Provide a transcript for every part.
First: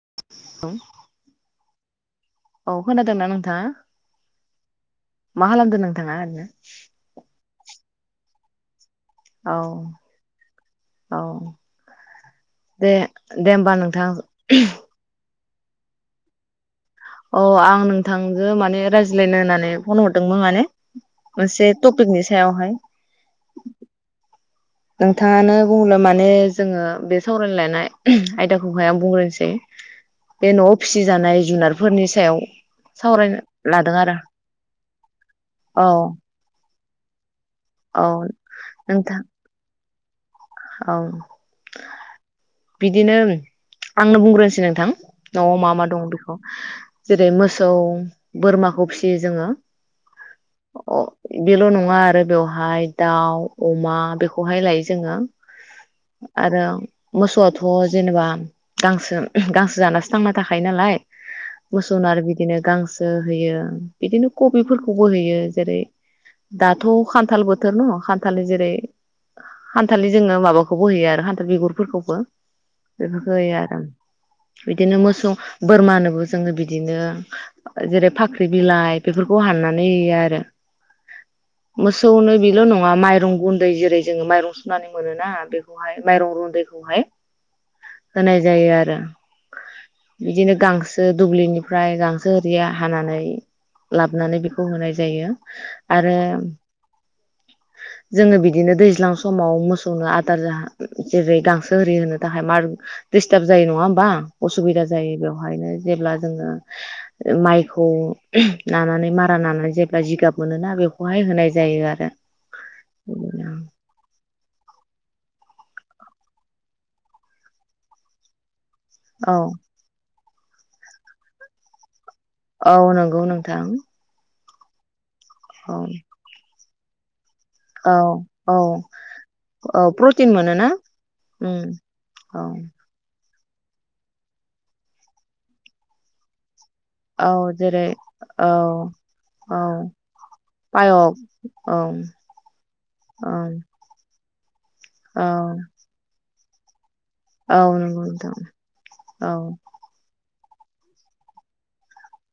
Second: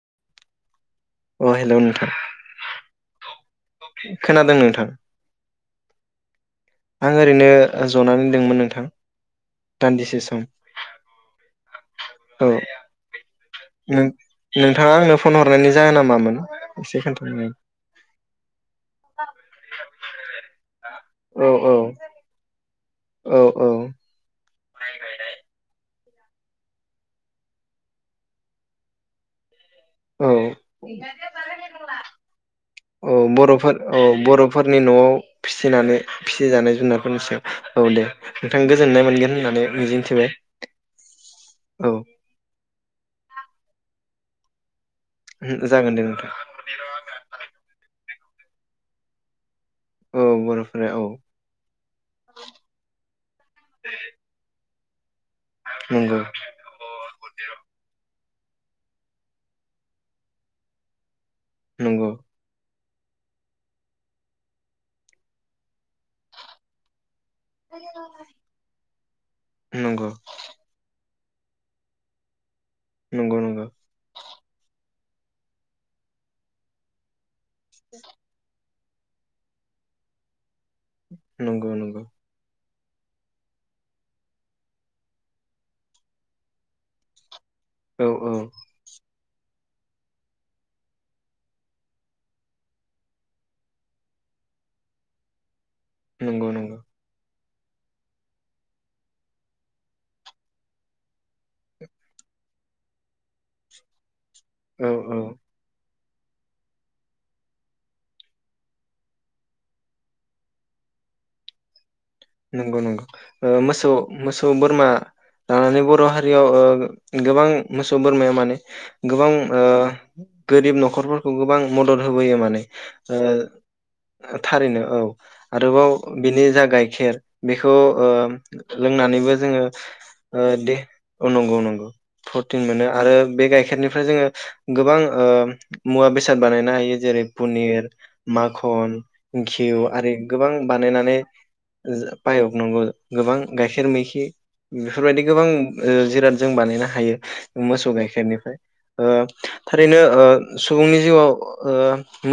[inaudible] अ हेल' नोंथां खोनादोंना नोंथाङा खोनादों नोंथां? मा खालामदों नोंथाङा ओरैनो आं ओरैनो जनानै दंमोन नोंथां। औ दान्दिसे सम औ औ दे दे होमबा नों नोंथां। नोंथाङा आंनो फन हरनायनि जाहोना मामोन? एसे खोन्थानो अ हागोन? आं नोंथांजों। माने रायज्लायनो होननानै फन हरदोंमोन माने। औ मोनसे औ टपिकनि सायाव। [unintelligible] औ औ नोंथाङानो बुंल मानो मानो जोङो बे सावरायलायनाय आयदाखौहाय आं बुंग्रोनोसै। औ बे न'आव फिसिजानाय जुनारफोरनि सायाव औ सावरायनो बर'फोर, लादों औ आरो बर'फोरनि न'आव औ फिनानै फिसिजानाय जुनार। [unintelligible] औ दे नोंथां गोजोननाय नोंथां मोनगोन होननानै मिजिं [inaudible] औ। बिदिनो आंनो बुंग्रोनोसै नोंथां। न'आव मा मा जागोन दे दं नोंथां बेखौ। जेरै मोसौ बोरमाखौ फिसियो जोङो। औ बर'फोरा औ बेल' नङा आरो बेवहाय दाउ अमा बेखौहाय लायो। जोङो। नंगौ आरो मसौआथ' जेन जेनेबा गांसो गांसो जानासो थांना थाखायो नालाय। मोसौनो नंगौ आरो बिदिनो गांसो ओ होयो बिदिनो कबिफोरखौबो होयो जेरै दाथ' खानथाल बोथोर न' खानथालनि जेरै नंगौ खानथालनि जोङो माबाखौ बो होयो आरो खान बेगरफोरखौ बो बेफोरखौ नंगौ होयो नंगौ आरो बिदिनो मो [inaudible] बोरमानोबो जोङो बिदिनो। जेरै फाख्रि बिलाइ। बेफोरखौ हाननानै होयो आरो। नंगौ नंगौ [inaudible] मोसौनो बिल' नङा माइरं गुनदै जेरै जोङो माइरं सुनानै मोनोना बेखौहाय माइरं रुनदैखौ खौहाय औ औ होनाय जायो आरो बिदिनो गांसो दुब्लिनिफ्राय गांसो आरिया हानानै लाबोनानै बेखौ होनाय जायो आरो नंगौ नंगौ जोङो बिदिनो दैज्लां समाव मोसौनो आदार जेरै गांसो गांसो आरि होनो थाखाय दिस्टार्ब जायो नङा होमबा असुबिदा औ जायो औ बेवहायनो जेब्ला जोङो माइखौ नानानै मारा नानानै जेब्ला जिगाब मोनोना बेखौहाय होनाय जायो आरो नंगौ नंगौ मोसौ मोसौ बोरमा लानानै बर' हारियाव गोबां मोसौ बोरमाया माने गोबां औ ओ गोरिब न'खरफोरखौबो बां मदद होबोयो माने औ ओ नंगौ नोंथां ओ थारैनो औ औ आरोबाव बिनि जा गाय खेर बेखौ औ ओ औ लोंनानैबो जोङो औ प्रटिन ओ मोनोना दे नंगौ उम नंगौ औ प्रटिन मोनो आरो बे गाइखेरनिफ्राय जोङो गोबां ओ मुवा बेसाद बानायनो हायो गे जेरै औ जेरै पनिर औ माखन औ घिउ आरि गोबां पायक बानायनानै औ जो फायख नंगौ औ गोबां गाइखेर मैखि बेफोरबायदि गोबां ओ जिराद जों बानायनो हायो। औ मोसौ नंगौ नोंथां गाइखेरनिफ्राय ओ औ थारैनो ओ सुबुंनि जिउआव ओ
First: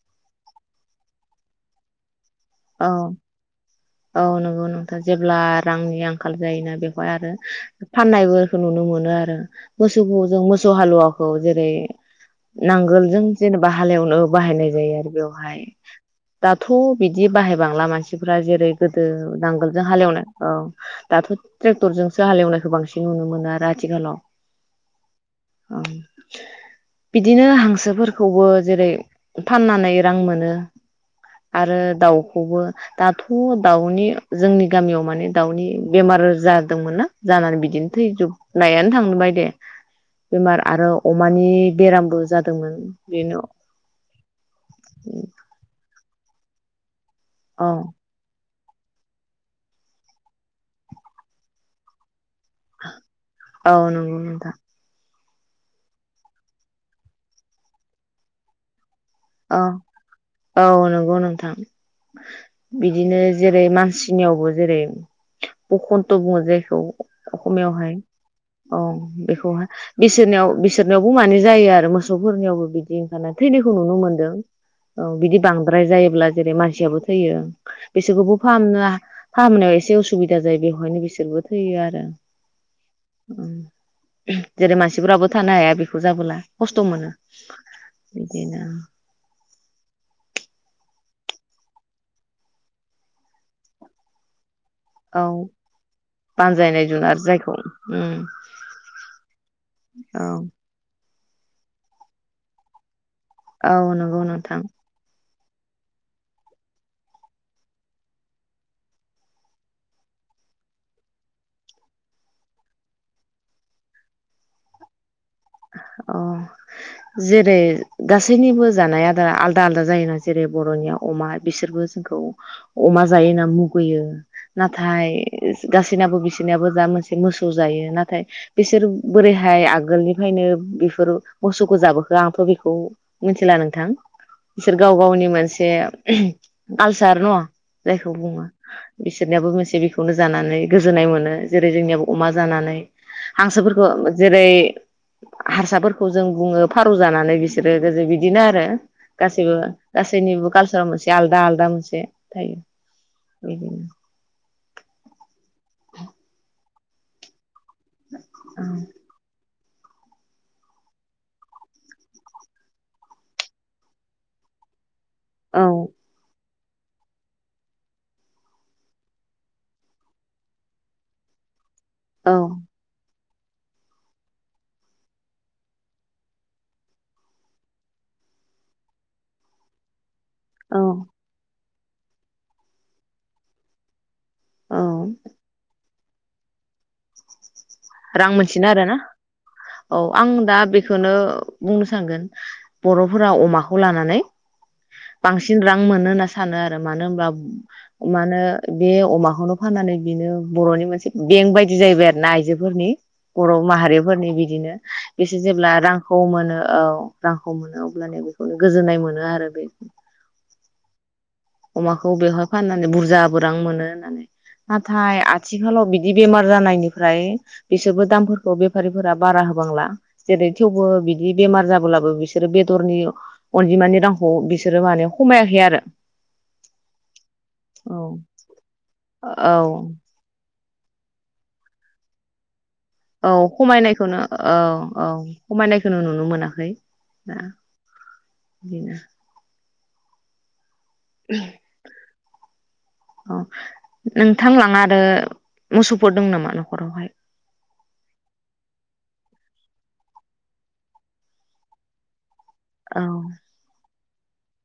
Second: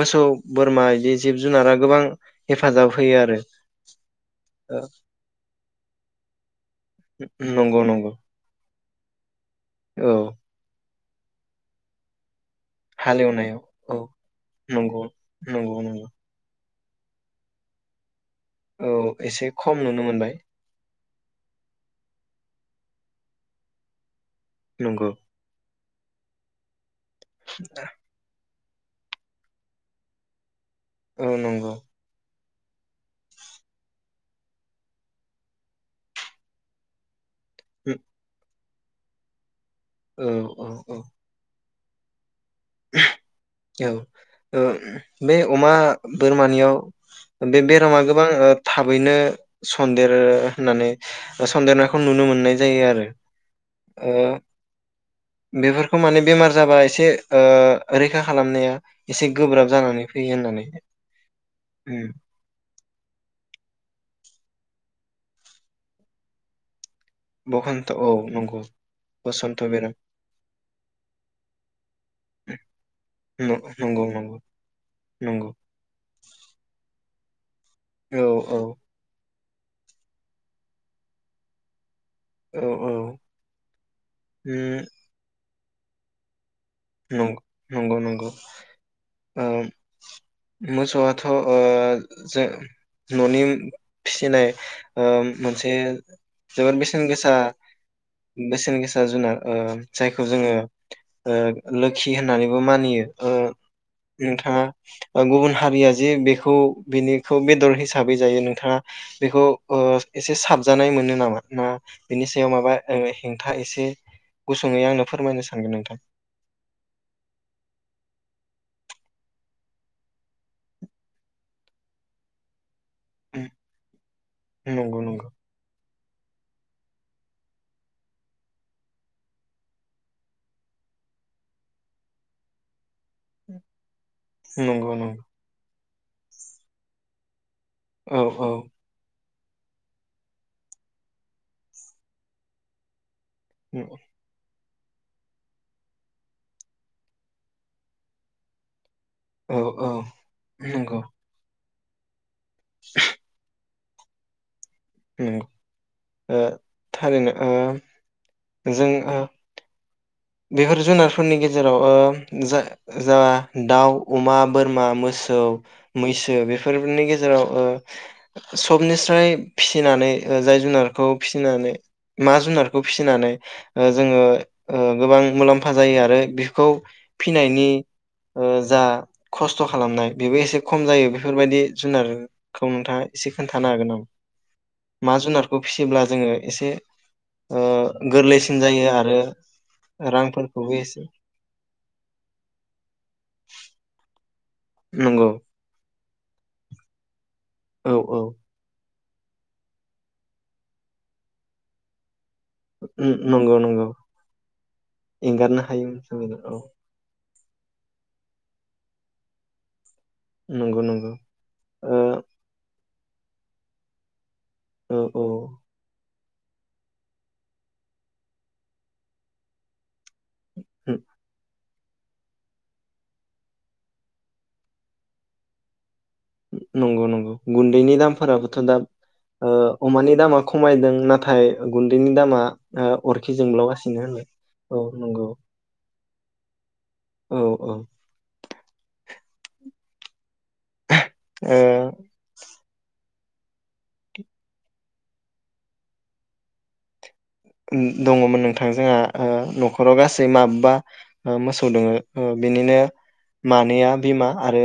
मोसौ बोरमा इदि जिब जुनारा गोबां हेफाजाब होयो आरो ओ नंगौ नोंथा जेब्ला रांनि नि आंखाल जायोनाब बेहाय आरो नंगौ नंगौ फाननाय बोरखो नुनो मोनो आरो औ मोसौखोजों मोसौ हालुवा खौ जेरै नांगोलजों हालेवनायाव जेनेबा औ हालेवनो बाहायनाय जायो नंगौ आरो बेवहाय नंगौ नंगौ दाब थ बिद दि बाहायबांला मानस फ्रा जेरै औ गोदो एसे खम नांगोलजों नुनो हालेवनाय मोनबाय औ दाथ ट्रेक्टरजोंसो हालेवनायखो बांसिन नुनो मोनो आरो आथिखालाव । नंगौ ओं बिदिनो हांसोफोरखौबो जेरै फाननानै रां मोनो । औ नंगौ खौबो दाथ दाउनि जोंनि गामियाव माने दाउनि बेमार जादोंमोन ना? जानानै बिदिनो उम, थैजुब नायानो थांनोबाय दे औ बेमार औ आरो औ अमानि बेरामबो जाद औ ओ बे अमा बोरमानियाव बे औ बेरामा गोबां ओ थाबैनो सन्देरो होननानै सन्देरनायखौ नुनो मोन नाय जायो आरो औ ओ नंगौ नोंथां बेफोरखौ माने बेमार जाबा एसे ओ रैखा खालामनाया एसे औ गोब्राब जानानै फैयो होननानै औ नंगौ नोंथां उम बिदिनो जेरै मानसिनियावबो जेरै बखन्त बुङो जेखौ बखन्थ' अखमियावहाय औ नंगौ अ बसन्थ' बेखौहाय बेराम बिसोरनियाव बिसोरनियावबो माने जायो आरो मोसौफोरनियावबो बिदि ओंखारना थैनायखौ नुनो नंगौ मोन नंगौ औ बिदि नंगौ बांद्राय जायोब्ला जेरै मानसिया बो थैयो ओं औ बिसोरखौबो औ फाहामनो फाहामनायाव एसे असुबिदा जायो बेवहायनो बिसोरबो थैयो आरो औ औ उम जेरै उम मानसिफोराबो थानो हाया बेखौ जाबोला खस्थ मोनो नं नंगौ नंगौ बिदिनो ओ मोसौआथ ओ जो ननि फिसिनाय ओ औ मोनसे जोबोर बानजायनाय बेसेन जुनार गोसा जायखौ उम बेसेन गोसा जुनार ओ औ जायखौ जोंङो ओ लोखि होननानैबो मानियो। ओ औ नंगौ नोंथां नोंथाङा । गुबुन हारिया जे बेखौ बिनिखौ बेदर हिसाबै जायो नोंथाङा बेखौ ओ एसे साबजानाय मोनो नामा ना बेनि सायाव माबा हेंथा एसे गुसुङै आंनो फोरमायनो सानगोन नोंथां। औ जेरै गासैनिबो जानाय आदारा आलदा आलदा जायोना जेरै बर'निया अमा बिसोरबो जोंखौ अमा जायो होनना उम, मुगैयो नंगौ नाथाय नंगौ गासै सिनाबो बिसिनाबो जा मोनसे मोसौ जायो नाथाय बेसोर बोरैहाय आगोलनि फ्रायनो बिफोर मोसौखौ जाबोखो आंथ' बेखौ मिथिला नोंथां। बिसोर नंगौ गाव नंगौ गावनि मोनसे उम आलसार न जायखौ औ बुङो औ बिसि सोरनियाबो मोनसे बेखौनो जानानै गोजोननाय मोनो जेरै जोंनियाबो अमा जानानै। उम, हांसोफोरखौ जेरै हारसाफोरखौ जों बुङो फारौ जानानै बिसोरो गोदो बिदिनो आरो। औ गासैबो औ गासैनिबो कालसाराव नंगौ मोनसे आलदा आलदा मोनसे से थायो। [unintelligible] उम। नंगौ। ओ। थारैनो ओ जोङो बेफोर जुनारफोरनि गेजेराव ओ जा-जा दाउ अमा बोरमा मोस सौ औ मैसो बेफो फोरनि गेजेराव ओ सबनिस्राय फिसिनानै जाय जुनारखौ फिसिनानै औ मा जुनारखौ फिसिनानै ओ जोङो ओ गोबां मुलाम्फा जायो आरो बिखौ फिनायनि ओ जा खस्थ' खालामनाय बेबो एसे औ खम जायो बेफोरबायदि जुनारखौ नोंथाङा एसे खोन्थानो हागोन नामा? औ मा जुनारखौ फि जेब्ला जोङो एसे ओ रां गोरलैसिन मोनथिनो जायो आरोना आरो औ आं दा रांफोरखौबो एसे बेखौनो बुंनो सानगोन बर'फोरा अमाखौ लानानै नंगौ बांसिन रां मोनो होनना सानो आरो मानो होनब्ला औ औ मानो बे अमाखौनो फाननानै बिनो बरनि मोनसे बेंक बायदि जाहैबाय आरो ना आइजो, फोरनि उम बर' नंगौ नंगौ माहारिफोरनि बिदिनो बिसोर एंगारनो जेब्ला हायोमोन रांखौ जोङो मोनो औ औ रांखौ मोनो अब्लानो बेखौनो गोजोननाय मोनो आरो बे नंगौ नंगौ ओ अमाखौ बेयाव फानना बुरजाबो रां मोनो होननानै औ नाथाय औ आथिखालाव बिद बिदि बेमार जानायनिफ्राय बिसोरबो दामफोरखौ बेफारिफोरा बारा होबांला, जेरै थेवबो उम, बिदि बेमार जाब अब्लाबो बिसोरो बेदरनि अनजिमानि रांखौ बिसोरो माने खमायाखै आरो नंगौ नंगौ गुन्दैनि औ दामफोराबोथ' दा औ ओ अमानि दामा खमायदों नाथाय गुन्दैनि दामा, ओ औ अरखि जोंब्लावगासिनो खमायनायखौनो होनो औ औ खमायनायखौनो नुनो नुनो मोनाखै औ औ ओ [unintelligible] ओं औ नोंथांलाङारो मोसौफोर दं नामा न'खरावहाय, दङमोन नोंथां जोंहा ओ न'खराव गासै माबबा मोसौ दोङो, बिनिनो औ मानैया, बिमा आरो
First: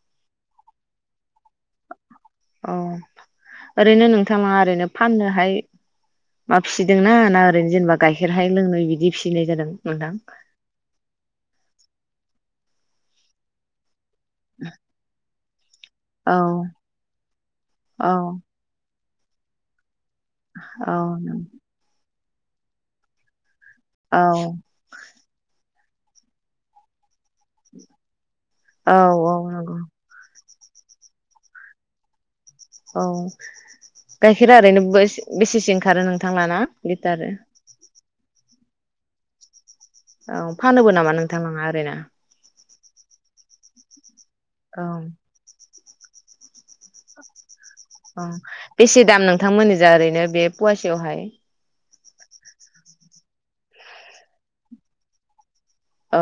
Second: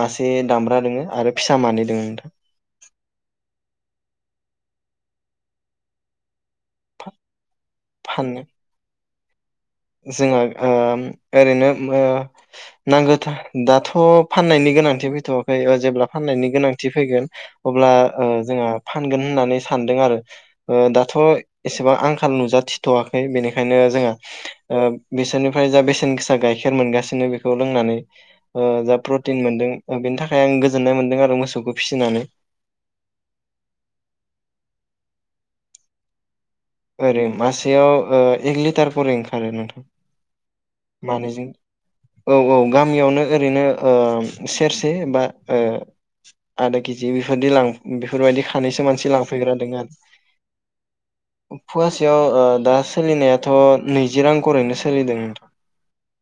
मासे दामब्रा दङो आरो फिसा मानै दोङो नोंथां अ ओरैनो नोंथाङा ओरैनो फाननोहाय माबा फिदोंना ना, जेनबा गाइखेर फाननो हाय लोंनाय बिदि फिस गिनाय जादों, नोंथां जोंहा ओ ओरैनो नांगौथा दाथ' फाननायनि गोनांथि फैथ', [unintelligible] जेब्ला औ फाननायनि गोनांथि फैगोन अब्ला औ ओ जोंहा, फानगोन होननानै सानदों आरो औ दाथ' एसेबां आंख थान नुजाथिथ' वाखै बेनिखायनो ओंखायनो जोङो। औ बिसोरनिफ्राय जा बेसेन गोसा गाइखेर मोनगासिनो बेखौ लोंनानै। औ जा औ प्रटिन मोनदों नंगौ बेनि थाखाय। ओमफ्राय आं गोजोननाय मोन्दों आरो मोसौखौ फिसिनानै। औ गाइखेरा ओरैनो बेसेसो ओंखारो नोंथांलाना। ओरै मासेयाव ओ एक लि। ओंखारो नोंथां। [unintelligible] नामा नोंथां मानैजों लाङा ओरैनो औ औ गामियावनो ओरैनो। ओ। सेरसे औ बा। आदा केजि बिफोरदि लां। अ बेफोरबायदि खानैसो बेसे मानसि दाम लांफैग्रा दङ नोंथांमोननि जा आरो ओरैनो बे फुवासेयावहाय याव ओ दा सोलिनायाथ' नैजि रां रैनो सोलिदों। [unintelligible] औ।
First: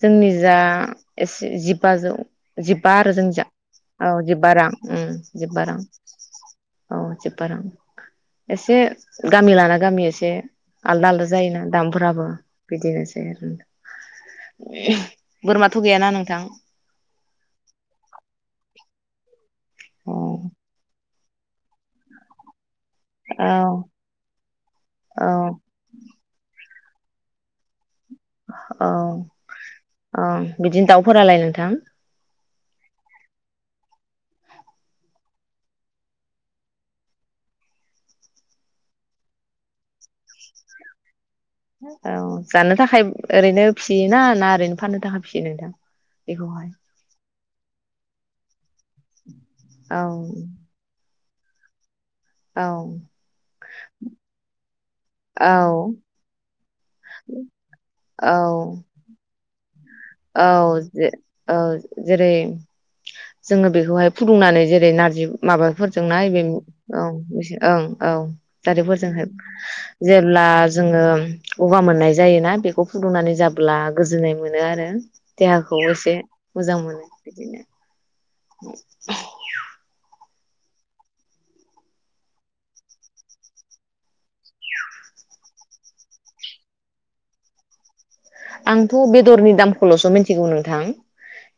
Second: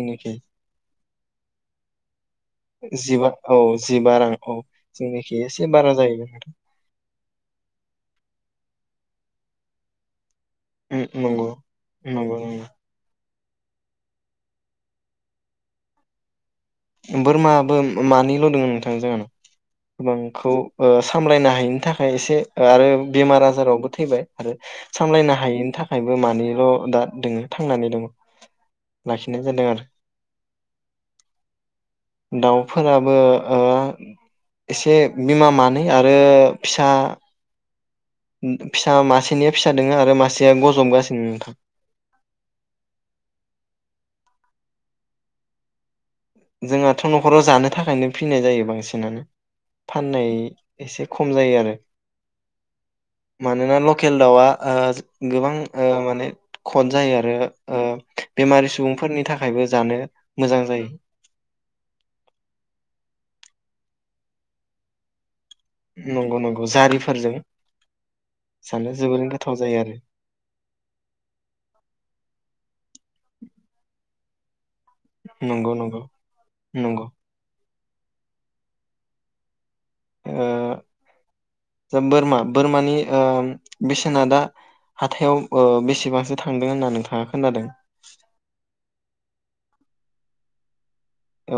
जोंनि जा एसे जिबाजौ जिबा आरो जोंनि जा औ औ जिबा जिबबा रां जोंनिखि जिबबा एसे रां बारा जाहैबाय नोंथां औ जिबबा रां एसे। गामि लाना गामि एसे। उम, आलदा आलदा नंगौ जायोना दामफोराबो। नंगौ नंगौ बिदिनोसै आरो। बोरमाथ' गैयाना नोंथां। बोरमाबो मानैल' दङ नोंथांनि जोंहानाव औ गोबांखौ ओ। सामलायनो हायिनि थाखाय एसे। ओ आरो बेमार औ आजारावबो थैबाय आरो औ सामलायनो हायैनि थाखायबो मानैल'। दा दोङो थांनानै दङ। औ लाखिनाय जादों आरो औ बिदिनो दाउफोरालाय नोंथां। दाउफोराबो ओ एसे बिमा मानै आरो फिसा। फिसा मासेनिया फिसा दोङो आरो मासेया गजबगासिनो नोंथां। औ जानो थाखाय ओरैनो फियोना ना ओरैनो फाननो थाखाय फिसियो नोंथां। बेखौहाय जोंहाथ' न'खराव जानो थाखायनो। फिननाय जायो बांसिन। आरो फाननाय औ एसे। खम जायो आरो। औ मानोना लकेल दाउआ ओ। गोबां ओ औ माने खद जायो आरो ओ बेमारि औ सुबुंफोरनि थाखाय थाखायबो जानो मोजां औ जायो। जे औ जेरै जोङो बेखौहाय फुदुंनानै जेरै नारजि माबाफोरजोंनाय नंगौ बे नंगौ औ जारिफोरजों ओं औ जानो दारिफोरजोंहाय जोबोरैनो गोथाव जायो आरो जेब्ला जोङो गगा मोननाय जायोना बेखौ फुदुंनानै जाब्ला गोजोननाय मोनो आरो नंगौ देहाखौ नंगौ एसे मोजां नंगौ मोनो बिदिनो [unintelligible] ओ दा बोरमा बोरमानि ओ बेसेना दा हाथायाव ओ बेसेबांसो थांदों होनना नोंथाङा खोनादों? आंथ' बेदरनि दामखौल'सो मिथिगौ नोंथां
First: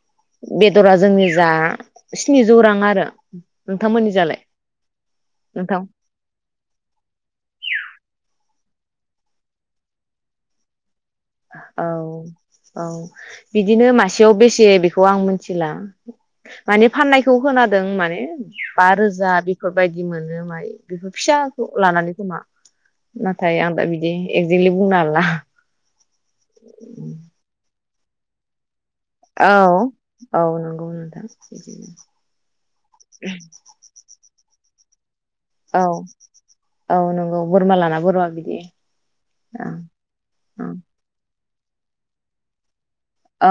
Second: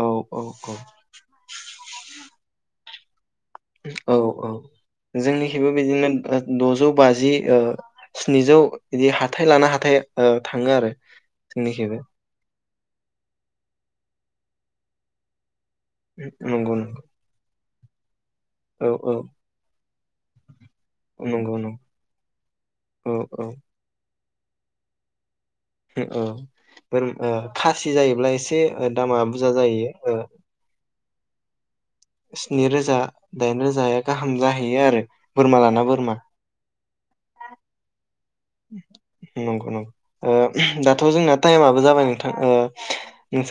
औ औ बेदरा जोंनि जा स्नि जौ रां आरो औ नोंथांमोननिजालाय औ जोंनिखिबो नोंथां बिदिनो द'जौ बाजि ओ स्निजौ बिदि हाथाय लाना हाथाय ओ थाङो आरो औ जोंनिखिबो औ बिदिनो मासेयाव बेसे बेखौ आं मोनथि थिला नंगौ माने नंगौ फाननायखौ खोना दों माने बा औ औ रोजा बेफोरबायदि मोनो मायो बेफोर नंगौ फिसाखौ नंगौ लानानै खोमा औ औ नाथाय आं दा बिदि एकजेक्लि बुंनो हाला। उम औ बोर ओ खासि जायोब्ला एसे ओ दामा औ बुरजा जायो ओ औ नंगौ नोंथां। बिदिनो स्नि रोजा दाइन रोजाया गाहाम जाहैयो आरो बोरमा औ लाना बोरमा। औ नंगौ बोरमा लाना बोरमा। बिदि औ नंगौ नंग औ ओ दाथ' जोंना टाइमाबो जाबाय नोंथां ओ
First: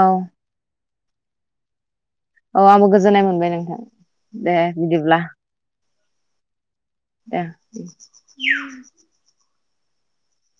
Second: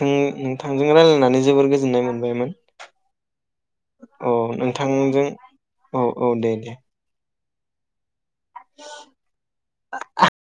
औ नोंथां जों रायलायनानै जोबोर गोजोन्नाय मोनदों। अ आंबो गोजोननाय मोनबाय नोंथां दे बिदिब्ला नोंथांजों अ औ दे दे दे [inaudible] [inaudible]